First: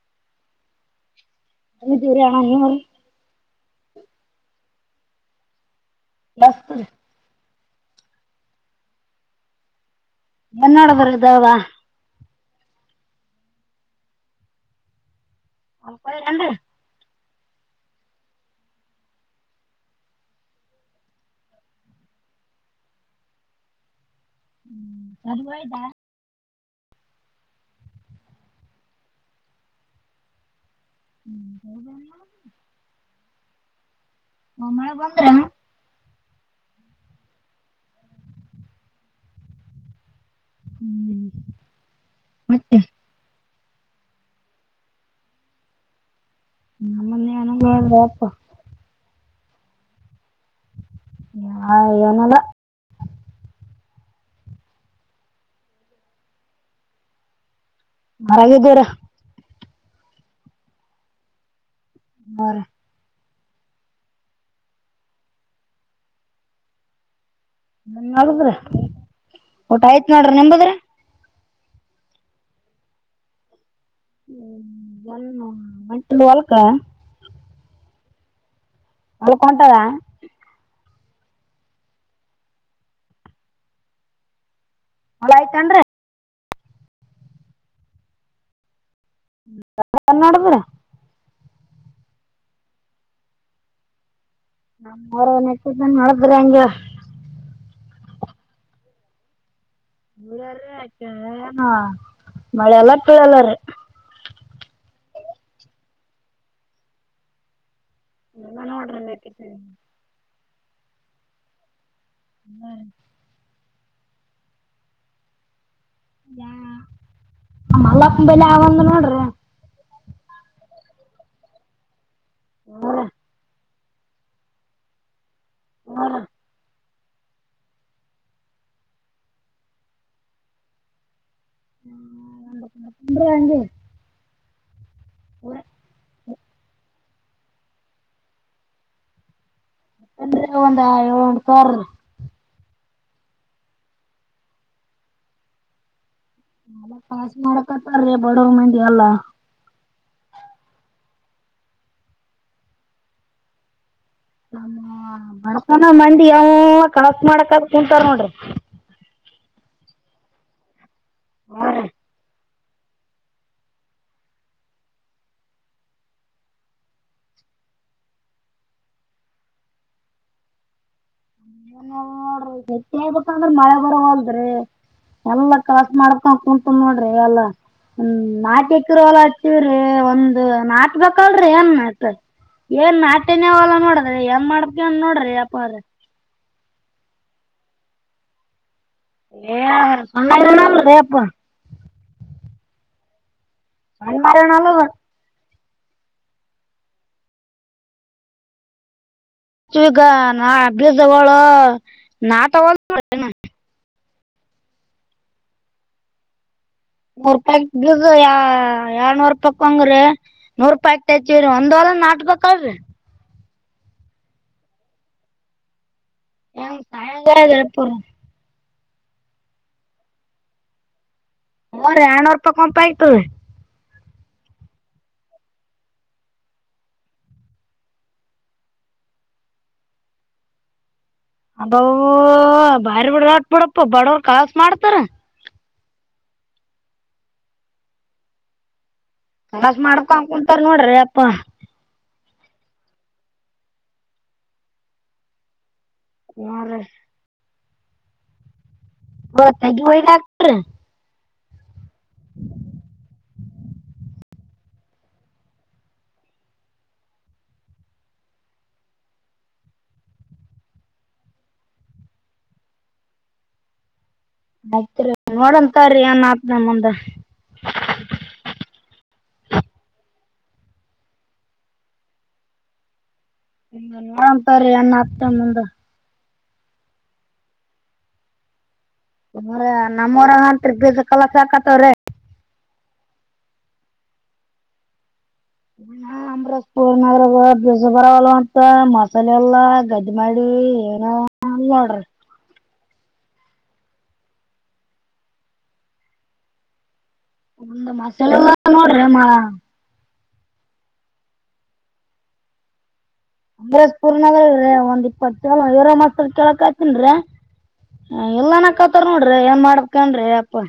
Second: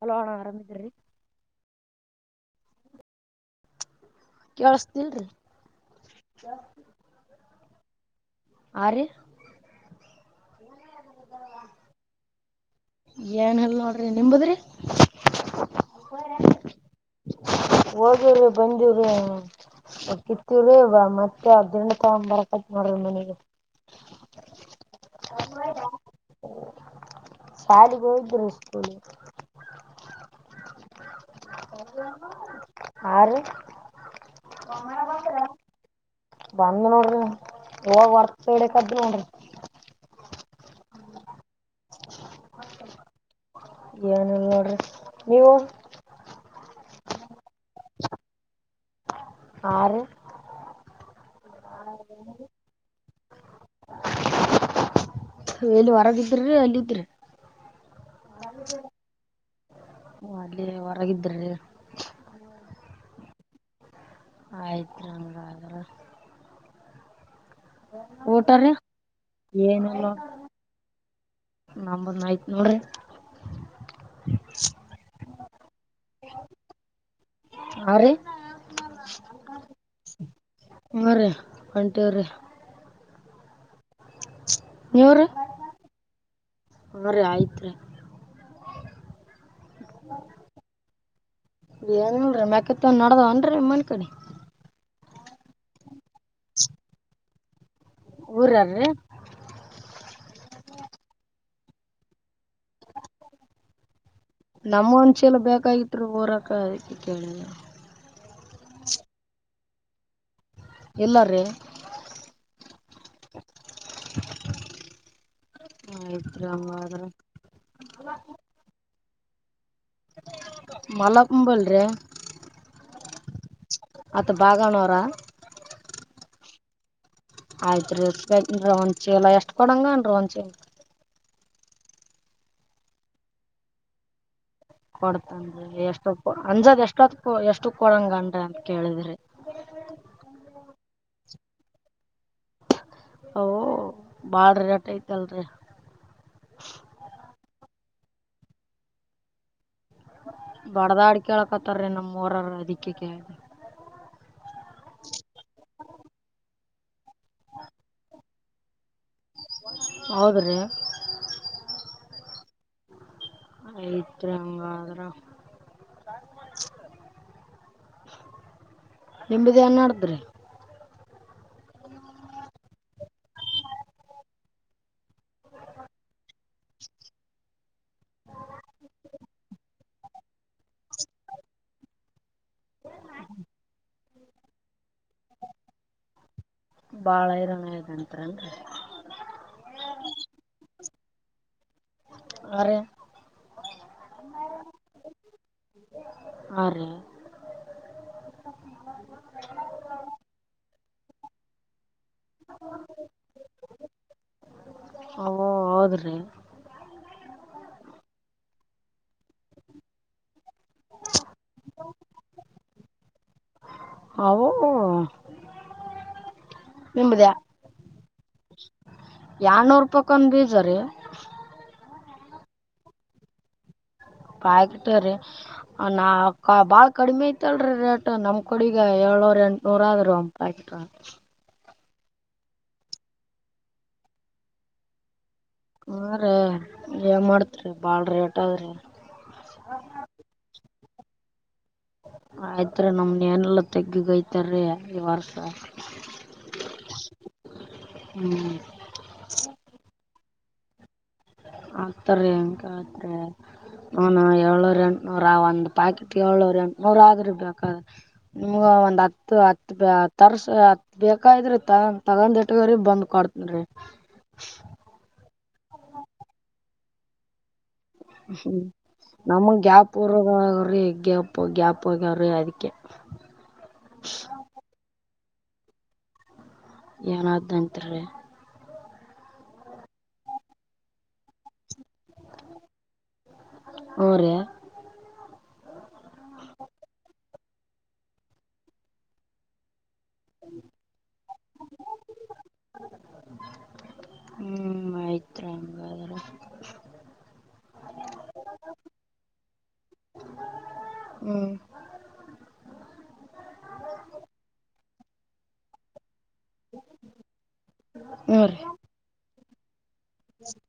Hello ಅಣ್ಣಾ ಅರಾಮ್ ಅದೀರಿ ಮಿದ್ದೀವ್ರಿ, ಅಣ್ಣ ನೀವ ಕೇಳಸ್ತಿಲ್ರಿ ಬಸ್ತರೀ ಹಾ ರೀ [unintelligible] ಏನಿಲ್ ನೋಡ್ರಿ ನಿಂಬದ್ರಿ [unintelligible] ಹೋಗಿವ್ರಿ ಬಂದೀವ್ರಿ ಅಕ್ಕಿ ತಿರುವಿ ಮತ್ತೆ ಗಿರಣಿ ತಗೊಂಡ್ ಬರಾಕತ್ವಿ ನೋಡ್ರಿ ಮನಿಗೆ. ಹ್ಮ ಶಾಲಿಗೆ ಹೋಗಿದ್ಯಾ ಶಾಲೆ ಹೋಗಿದ್ವಿ ರೀ ಸ್ಕೂಲ್ [inaudible] ಹಾ ರೀ ಒಮ್ ಮಳೆ ಬಂದ್ರ ಬಂದ್ ನೋಡ್ರಿ ಹೋಗ ವರ್ತ್ ಸೈಡ್ಕ ನೋಡ್ರಿ ಹ್ಮ್ ಮತ್ತೆ ಏನು ಇಲ್ಲ ನೋಡ್ರಿ ನೀವು ನಮ್ಮನ್ಯಾನು [unintelligible] ಯಪ್ಪ ಹಾ ರೀ ಆ ಏನಿಲ್ಲ ಎಲ್ಲಿ ಹೊರಗಿದ್ದಿರ್ರೀ ಎಲ್ಲಿದ್ರಿ ಹೊರಗಿದ್ದಿವ್ರಿ. ಓ ಅಲ್ಲೆ ಹೊರಗಿದ್ರಿರೀ ಹಾ ರೀ ಆಯ್ತ್ ರೀ ಹಂಗಾರ ನನ್ ಆಗದ್ರ ರೀ ಊಟ ಆಯ್ತ ನೋಡ್ರಿ ನಿಂಬದ್ರಿ ನಮ್ಮುದ್ ಆಯ್ತ್ ನೋಡ್ರಿ ಹ್ಮ್ ಒನ್ ವಂಟೀನ್ ಹೊಲ್ಕ ಆ ರೀ ಹೊಲ್ಕ ಹೊಂಟಾವಾ ಹೂಂ ರೀ ಹೊಂಟಿವ್ರಿ. [inaudible] ಹೊಲ ಅಯ್ತೇನ್ರೀ ಹಾ ರೀ ಅಯ್ತ್ ರೀ. ನ್ಮಡುದ್ರಿ ಏನಿಲ್ರಿ ಮ್ಯಾಕತ್ತನ್ ನಡ್ದಾವೇನ್ರೀ ನಿಮ್ಮನಿ ಕಡೆ ನಮ್ಮೂರು ನೆತ್ತಿದ್ದಂಗ್ ನಡದ್ರಂಗೆ ಊರ್ಯಾರಿ ಊರ್ಯಾರಿ ಕೆ ಏನು ಮಳೆ ಇಲ್ಲ ಪಳೆ ಇಲ್ಲ ರೀ ನಮ್ ಒಂದ್ಚೀಲ ಬೇಕಾಗಿತ್ರೀ ಊರಾಕ ಅದಕೆ ಕೇಳಿದೆ. ನಮ್ವ ನೋಡ್ರಿ ಮೇಕಿತ್ತವಿ ಇಲ್ಲಾರೀ ಮ್ಮ ರೀ [inaudible] ಆಯ್ತು ರೀ ಯಾ ಹಂಗಾದ್ರೆ ಆ ಮಲ್ಲಪ್ಪಂಬಲಿ ಯಾವಂದು ನೋಡ್ರಿ ಮಲ್ಲಪಂಬಲ್ ರೀ ಹಾ ರೀ ಅತ್ತ ಬಾಗಣೋರ ಹು ರ್ ಆಯ್ತ್ ರೀ ಎಷ್ಟ್ಬೇಕೆಂನ್ರೀ ಒಂದ್ ಚೀಲ ಎಷ್ಟ್ ಕೊಡಂಗರೀ ಒಂದ್ ಚೀಲ ಹ್ಮ್ಮ್-----ಡ್ರು ಯಂನ್ರೀ ಕೊಡ್ತನ್ರೀ ಎಷ್ಟೊ ಕೊ ಅಂಜದ್ ಎಷ್ಟತ್ ಎಷ್ಟು ಕೊಡಂಗಂದ ಅಂತ್ ಕೇಳಿದ್ರಿ ಅಂದ್ರ ಒಂದ ಯೋಳಿ--ಟ್ ಇರ್ತವ್ರಿ ಓ ಬಾಳ್ ರಟೈತಲ್ರಿ ನ ಕಾಸ್ ಮಾಡ್ಕತ್ತಾರೀ ಬಡುರ್ಮಂದಿ ಎಲ್ಲ ಬಡ್ದಾಡ್ಳ್ಯಾಕತ್ತಾರೀ ನಮ್ಮರೌರ್ ಅದಕ್ಕೆ ಕೇಳ್ದೆ ಮಣಕನ ಮಂದಿ ಎಲ್ಲ ಕಳ ಮಾಡ್ಕತ್ ಕುಂತಾರ್ ನೋಡ್ರಿ ಹೌದ್ರಿ ಮಾ ರೀ ಆಯ್ತ್ರಿ ಹಂಗಾದ್ರ ನಿಂಬಿದೇನ್ನಡ್ದ್ರಿ ನೋಡ್ರಿ ಗೆಟ್ಟಿ ಆಗ್ಬೇಕಂದ್ರ ಮಳೆ ಬರೋವಲ್ಡ್ರಿ ಎಲ್ಲಾ ಕಾಸ್ಮಾಡ್ಕ ಕುಂತ ನೋಡ್ರಿ ಎಲ್ಲಾ ಹ್ಮ್ ನಾಲ್ಕೆಕರೆ ವಲ ವ್ರೀ ಒಂದು ನಾಟ್ಬೇಕಲ್ರೀ ಏನ್ ನಟ್ ಏನ್ ನಾಟಿನೇವಲ್ಲ ನೋಡ ಅದ ಎಂಗ್ ಮಾಡ್ಬೇಕ್ಯಾಂದ್ನೋಡ್ರಿ ಯಾಪಾರ ಬಾಳ ಇರಂಗೈತ್ ಅಂತ್ರೆನ್ರಿ [unintelligible] ಆ್ರ [unintelligible] ನನ್ ಮರನಲ್ಲ [inaudible] ಆ [unintelligible] ಗ ನಾ ಅಭ್ಯಾಸಗಳ ನಾ ತಗ [unintelligible] ಅ ಹೌದ್ರಿ ನೂರ್ ರೂಪಾಯ ಬ್ದು ಎರ್ನೂರ್ ರೂಪಾಯಕ್ಂಗ್ರಿ ನೂರ್ ರೂಪಾಯಿ ಆಗ್ತಾತಿೀವ ರೀ ಒಂದ್ ಅಲ ನಾಟ್ಬೇಕಾವ್ರೀ ಹವು ಹ ಸಾಯಂಕಾಲ ಎಳಪರ ಎಡ್ನೂರು ರೂಪಾಯ್ಕಂಡ ಬೀಜರಿೀ ಹೋರಿ ಆರ್ನೂರು ರೂಪಾಯಿ ಕೊಂಪ ಆಯ್ತದೀ ಬ ಆಕಟ್ಟ್ರೀ ನಾ ಬಾಳ್ ಕಡಿಮೆ ಐತಲ್ರಿೀ ರೇಟ್ ನಮ್ ಕಡಗ ಅವರು ಎ ನೂರ್್ಯಾಕೆಟ್ ಅಬ ಬಾರಿ ಬಿಡ್ರಟ್ ಬಿಡಪ್ಪ ಬಡವರ್ ಕಳ್ಸ ಮಾಡ್ತಾರ ಹ ರೇ ಏನ್ ಮಾಡ್ತ್ರಿ ಬಾಳ್ ರೇಟ್ದ್ರಿ ಕಲಸ ಮಾಡ್ಕೊ ಕುಂತಾರ ನೋಡ್ರಿ ಅಪ್ಪ ಆಯ್ತ್ರಿ ನಮ್ನೇನೆಲ್ಲ ತೆಗ್ಗಿಗಯ್ತಾರೀ ಈ ವರ್ಷ ಹ ರ [unintelligible] ಹ್ಮ್ ಮ ತಗಿ ಹಯಾಕ್ತ್ರ ಅತಾರೆಕಾದರೆ ಹನು ಏಳ್ರು ಹಣ್ಣ ನೂರ ಒಂದ್ ಪಾಕೆಟ್ ಏಳ್ರು ಹಣ್ ನೂರ್ ಆದ್ರ ಬೇಕಾದ ನಿಮ್ಗ ಒ್ ಹತ್ತು ಹತ್ ತರ್ಸ ಹತ್ ಬೇಕ್ರಿ ತಗೊಂಡ್ ಇಟ್ಟಗ್ರ ಬಂದ್ ಕೊಡ್ತನ್ ಕಾರೆಯ ನಾಥ ನ ಮುದ ಹ್ಮ್ ನಮಗ್ ಗ್ಯಾಪ್ ರಗಾವ್ರಿ ಗ್ಯಾಪ್ ಗ್ಯಾಪ್ ಆಗ್ಯಾವ್ರಿ ಅದಕ್ಕೆ ಹ ನರಪರಿ ಅನ್ನ ಹತ್ತ ಮುಂದ ಎನಾದ ನಂತರ ನಮ್ಮ್ವರಂತ್ರಿ ಗ ಕಲ ಸಾಕತ್ತವ್ರೀ ಒರೆ ನ್ರಪೂರ್ ನಗರ ಬಜಬರಲ್ಲ ಅಂತ ಮಸಾಲೆ ಎಲ್ಲ ಗ ಇದು ಮಾಡಿ ಏನ ನೋಡ್ರಿ ಹ್ಮ್ ಮಯತ್ರಂಗಾದರ ಒಂದು ಮಸಾಲೆ ನೋಡ್ರಮ್ಮ ಹ್ಮ್ ಅಂಬರಾಜಪುರ್ ನಗರ ಒಂದು ಇಪ್ಪತ್ತು ಏರೋ ಮಾ ಕೇಳಕ್ ಆತನ್ರರಿ ಹ್ಞೂ ರೀ ಇಲ್ಲನ ಕತಾರ ನೋಡ್ರಿ ಏನ್ ಮಾಡ ಕೊಂಡ ರಪ್ಪಾ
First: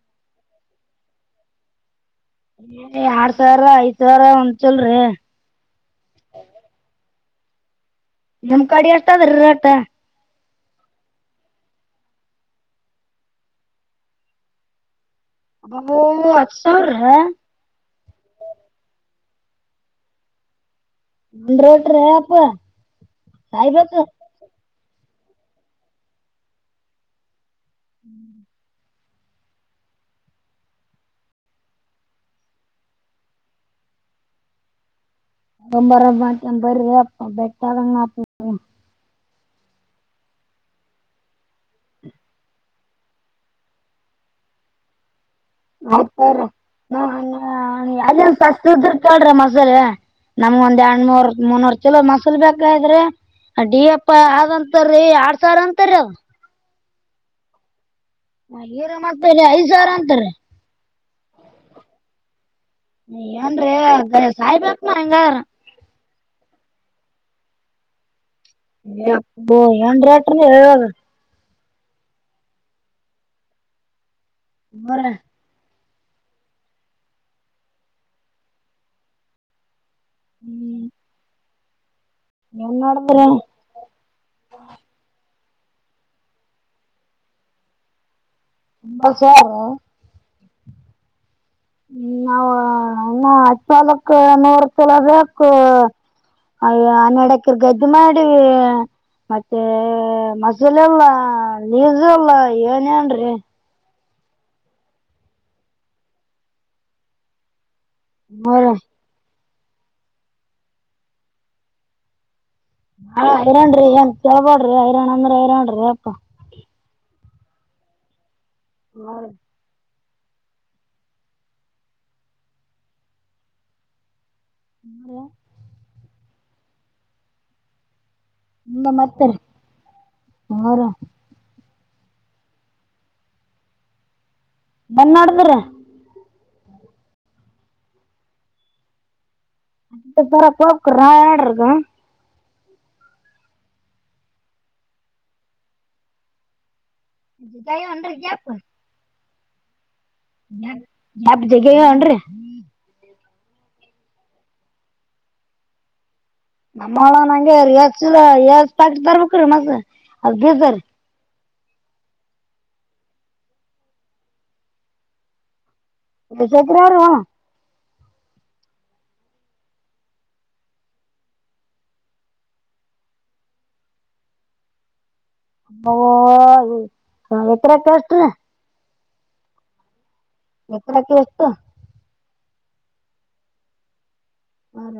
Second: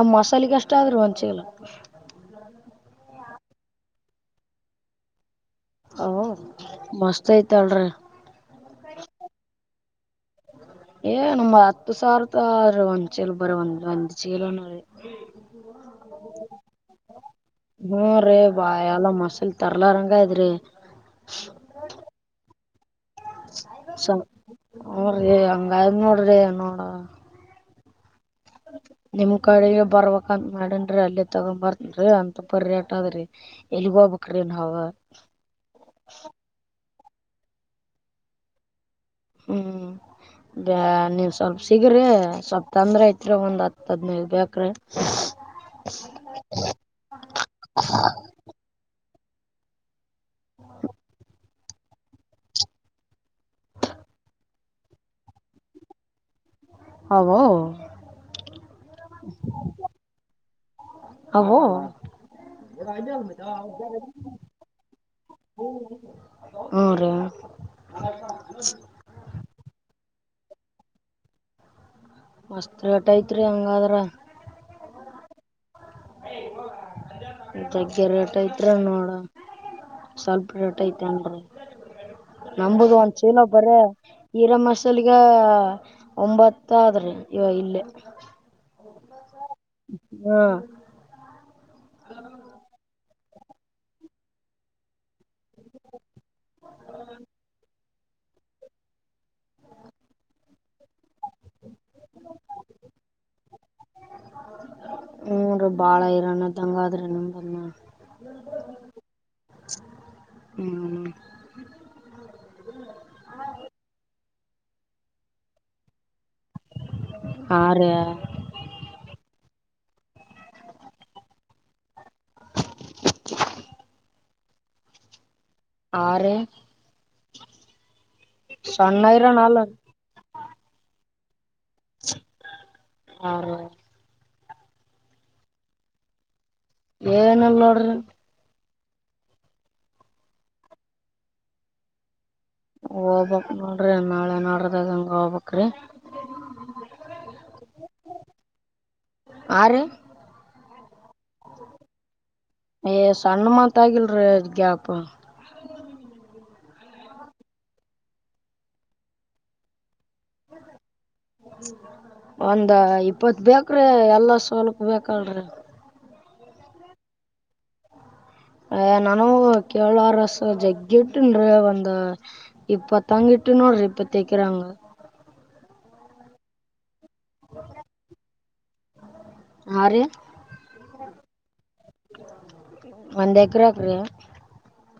ಆ ಮಸಾಲೆಗಷ್ಟ ಆದ್ರರು ಒಂಚಲ್ಲ ಆಡ್ ಸಾವಿರ ಐದ್ ಸಾವಿರ ಒಂದು ಚಲ್ರಿಿ ಮಸ್ತ್ ಐತಲ್ರಿಿ ನಮ್ ಕಡಿ ಅತದ ಅತ ಏ ನಮ ಹತ್ತು ಸಾವಿರದೀ ಒಂದ್ ಚೀಲ ಬರ ಒಂದ್ ಒಂದ್ ಚೀಲನೀ ಅ ಅಸುರ್ ಹ ಹ್ಮ ರರಿ ಬಾ ಎಲ್ಲ ಮಸಲ್ ತರ್ಲಾರಂಗ ದ್ರರಿ ಒ ರೋಟ ರ ಆ ಸ ಹರಿ ಹಂಗ ಆದ ನೋಡ್ರಿ ನೋಡ ಹ್ಮ್ ನಿಮ ಕಡೆಿಗೆ ಬರ್ಬೇಕಂತ ಮಾಡೇನ್ಿ ಅಲ್ಲಿ ತಗೊ್ ಬರ್ತನ್ೀ ಅಂತ ಪರಿ್ಯಾಟ ಅದ್ರಿ ಲಬಬ್ ಕ್ರ ಹವ ಂಬರ ಮಾತ ಬ್ರ ಬೆಟ್ಟ ಹ್ಮ್ ಬ ನೀನ್ ಸ್ವಲ್ಪ ಸಿಗ್ರಿ ಸ್ವಲ್ಪ ತೊಂದ್ರ ಐತ್ರಿ ಒಂದ್ ಹತ್ ಹದನೈದ ಬೇಕ್ರಿ ಆಯ್ ಳ್ರಿ ಮಸಾಲ ನಮ್ಗ ಒಂದ್ ಎರಡ್ನೂರ್ ಮುನ್ನೂರ್ ಕಲೋ ಮಸಾಲ ಬೇಕ್ರಿ ಡಿ ಎಪ್ಪ ಆದಂತಾರೀ ಆಡ್ ಸಾವಿರ ಅಂತರಿ ಅದ ಹದು ನ ಏರ ಮಾಡ್ತೇರಿ ಐದ್ ಸಾವಿರ ಅಂತಾರೆ ಹೋ ಏನ್ರೀ ಸಾಯಿಬಪನ ಹಂಗಾರ ಮುರೆ ಎ ರಟಾಗ ವಸ್ತ್ರ ಟ ಐತ್ರಿ ಹಂಗಾದ್ರ ಬರ ತಗ್ಗೆ ರೇಟ ಇದತ್ರ್ರ ನೋಡ ಸ್ವಲ್ಪ ರೋಟ ಏನ್ ಐತೆೇನ್ರಿ ನಂಬುದು ಒಂದ್ ಮಾಡಿದ್ರಿ ಚೀಲ ಬ್ರ ಈರ ಮಸಾಲಗ ಒಂಬತ್ತ ಆದ್ರಿ ಇವ ಇಲ್ಲೇ ಂಬ ಸಾರ ಹಾ ಹ್ಮ ನಾವ ಹತ್ತು ಪಾಲಕ್ ನೋಡ್ತಿಲ್ಲ ಅದ್ರ ಅ ಹನ್ನಡಕರ್ ಗದ್ದೆ ಮಾಡಿ ಮತ್ತೆ ಮಸಾಲ ಎಲ್ಲ ಲೀಜು ಎಲ್ಲಾ ಏನೇನ್್ರರಿ ಹ್ಮ್ರ ಬಾಳ ಇರೋಾನ ತಂಗಾದ್ರೆ ನಂಬ ನೋರ ಬಾಳ ಹ್ಮ್ ಹ ಹಐರಾಣ್ರಿ ಏನ್ ಕೆೇಳ್ಬೋಳ್ರಿ ಹಐರಾಣ್ ಅಂದ್ರ ಹಐರನ್್ರಿ ಅಪ್ಪಾ ಆರೆ ಹ್ಮ [inaudible] ಹಲ್ಲ ಆರೆ ನಿಮ್ದ ಸಣ್ಣಾಯರ ಮತ್ತರಿ ನಲ್ಲ ನೋರ ಹರಿ ಬಂದ ನೋಡ್ದ್ರ ಏನಲ್ ನೋಡ್ರಿ ಅ ತರ ಕೊಳಕಾ ಆಡ್ರಗ ಹೋಗ್ಬಕ್ ನೋಡ್ರಿ ನಾಳೆ ನೋಡ್ರದಾಗ ಹಂಗ ಹೋಗಬೇಕರಿ [unintelligible] ಗ್ಯಾಪ್ ಆರು ಯಬ್ ಜಗ ಒಂರಿ ಏ ಸಣ್ಣ ಮಾ ತಾಗಿಲ್ರ ಗ್ಯಾಪ್ ನಮ್ಮಳ ನಂಗ ಎಕ್ಚುಲಿ ಪಾಕ ತರ್ಬೇಕ್ರೀ ಮ ಅದ ಬರಿ ಒಂದ ಇಪ್ಪತ್ ಬೇಕ್ರಿ ಎಲ್ಲ ಸವಲಕ್ ಬೇಕಲ್ರಿ [unintelligible] ಅವ ಅ ನಾನೂ ಕೇಳರ್ಸ್ ಜಗ್ಗಿಟ್ಟನ್ ಒಂದ ಇಪ್ಪತ್ತಂಗಿಟ್ ಬಿಟ್ಟ ನೋಡ್ರಿ ಇಪ್ಪ ತೇಕರಾಂಗ ಒ ಎತ್ರ ಕಷ್ಟ ರಿ ಹರೆ ಎತ್ತರಕ್ಕೆ ಎಸ್ತ ಒಂದಂದೇಕರಾಗ್ರೇ ಹ್ಮ್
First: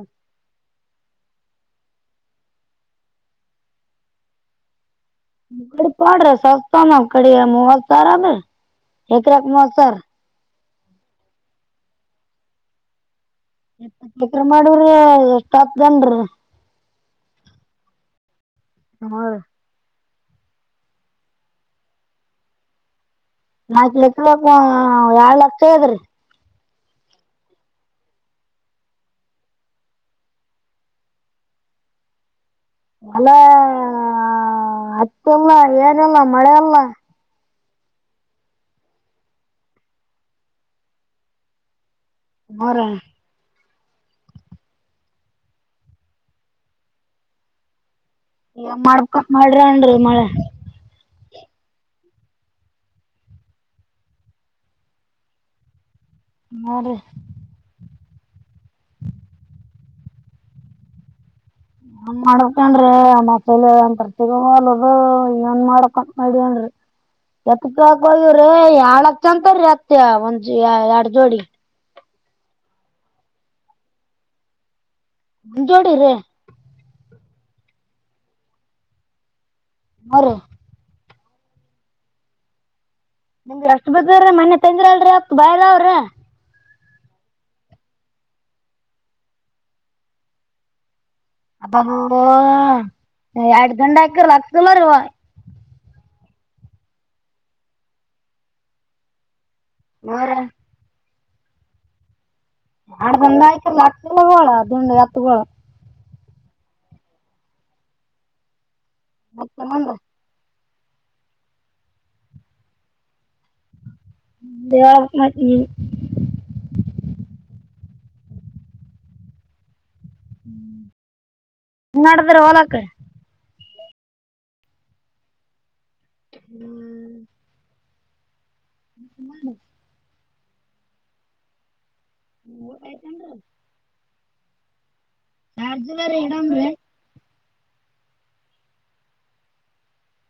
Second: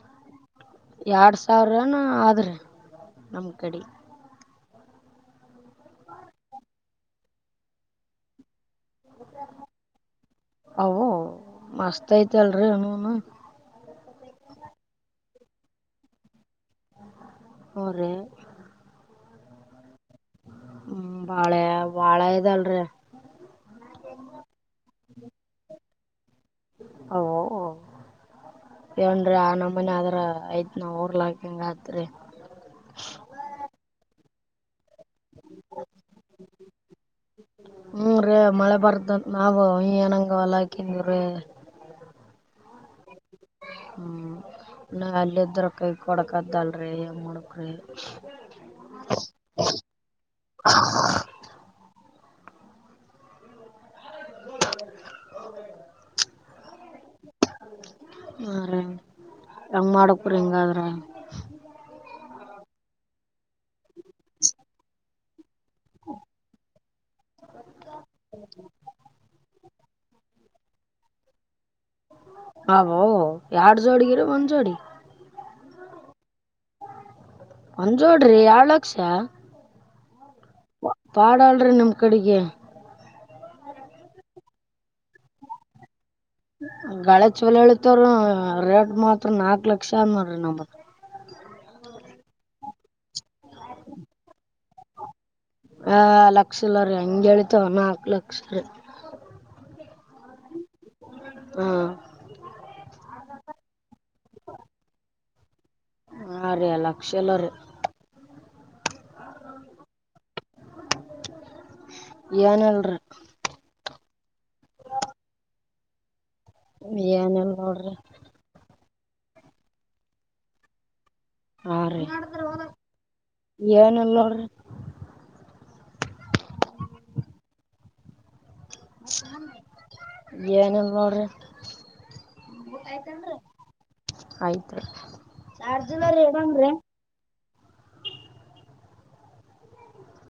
ಎರಡ್ ಸಾವಿರನ ಆದ್ರಿ ನಮ್ ಕಡೆ ಮೂಡಿ ಪಡ ರ ಸಸ್ತ ಮ ಕಡಿಯ ಮ ಹಲ್ ಸರಬ ಎದುರಾಗ ಮಾಡ್ಸರ್ ಅವು ಮಸ್ತ್ ಐತಿ ಅಲ್ರಿ ಹೂನು ಎಪ್ಪತ್ತು ಎಕ್ರ ಮಾಡವ್ರೀ ಎಷ್ಟಪ್ ಜನ್ ಅವರೆ ಆರು ಹ್ಮ ಬಾಳೆ ಬಾಳ ಇದಲ್ರಿ ನಾಕು ಎಕರೆಗೆ ಏಳ್ ಲಕ್ಷ ದ್ರೀ ಓ ಏನ್ ರಿ ಆ ನಮ್ಮನ ಆದ್ರ ಐತ್ ನಾವ ಊರ್ಲಾಕ್ ಹಂಗ ಆತ್ರಿ ಆಲ್ಲ ಅತ್ತಲ್ಲ ಏನಲ್ಲ ಮಳೆ ಅಲ್ಲ ಹ್ಮ ರೀ ಮಳೆ ಬರ್ದ ನಾವವು ಏನಂಗ ಹೊಲ್ಲ ಹಾಕಿದವ್ರೀ ಅವ್ರ ಹ್ಮ್ ನ ಅಲ್ಲ ಇದ್ರ ಕೈ ಕೊಡಕದಲ್ರರಿ ಹೆ ಮಾಡಡಕ್ರಿ ಮಾಡ್ಕ ಮಾಡ್ರಿ ಅನರಿ ಮಳೆ [unintelligible] ಹ ರೀ ಹೆಂಗ್ ಮಾಡಕ್ ರಿ ಹೆಂಗಾದ್ರ ನಾನ್ ಮಾಡಕೊಂಡ್ರಿ ಆ ಮತ್ತಲಿ ಒಂದ್ ಪ್ರತಿ ಅದು ಇ ಮಾಡಕ ಮಾಡವನ ರಿ ಎತ್ ಕಕ ಹೋಗವ್ರಿ ಏಳ್ ಲಕ್ಷ ಅಂತೀ ಎತ್ ಒಂದ್ ಎರಡು ಜೋಡಿ ಅಹೊ ಎರಡ್ ಜೋಡಿಗಿರ ಒಂದ್ ಜೋಡಿ ಮುಂಜೋಡಿರೆ ಒಂಜೋಡ್ರಿ ಏಳ್ ಲಕ್ಷ ಅವರು ಪಾಡಾಳ್ರಿ ನಿಮ್ ಕಡೆಗೆ ನಿಮ್ಗೆ ಅಷ್ಟ್ ಬದ್ರೀ ಮನೆ ತಂದ್ರ ಅಲ್ರಿ ಅಪ್ಪ ಬಾಯದಾವ್ರೀ ಗಾಳೆ ಚೋಲ ಹೇಳತವ್ರೀ ರೇಟ್ ಮಾತ್ರ ನಾಕ್ ಲಕ್ಷ ಅನ್ನ್ರೀ ನಮತ್ ಅ ಎಡ್ ಗಂಟ ಹಾಕಿರ ಅಕ್ಲ್ಲರಿವ ಆ ಲಕ್ಷಲ್ಲ ರೀ ಹಂಗಗೆತಾವ ನಾಕು ಲಕ್ಷ ರೀ ಹರ ಹಾ ಅ ಬ ಆಯ್ತಲ್ಲ ಆಗ್ತಿಲ್ಲೋಳ ದುಂಡ ಎತ್ತಗೋಳ ಳ ಹಾ ರೀ ಲಕ್ಷ ಎಲ್ಲ ರೀ ಮತ್ತ ನಂದ [unintelligible] [unintelligible] ಏನ್ ಇಲ್ ನೋಡ್ರಿ ನಾನ್ನಡದರ ಓಲಾಕ್ ಏನಲ್ಲೋಡ್ರಿ ಹ್ಮ್ ಏನಿಲ್ಲ ನೋಡ್ರಿ ಮೂ ಐ್ತಂದ್ರ ಆಯ್ತ್ ರರಿ ಚಾರ್ಜ್ಲರ್ ಇಲ್ಲರಿ ಇಡಮ್ರಿ ಹೇಳಡನ್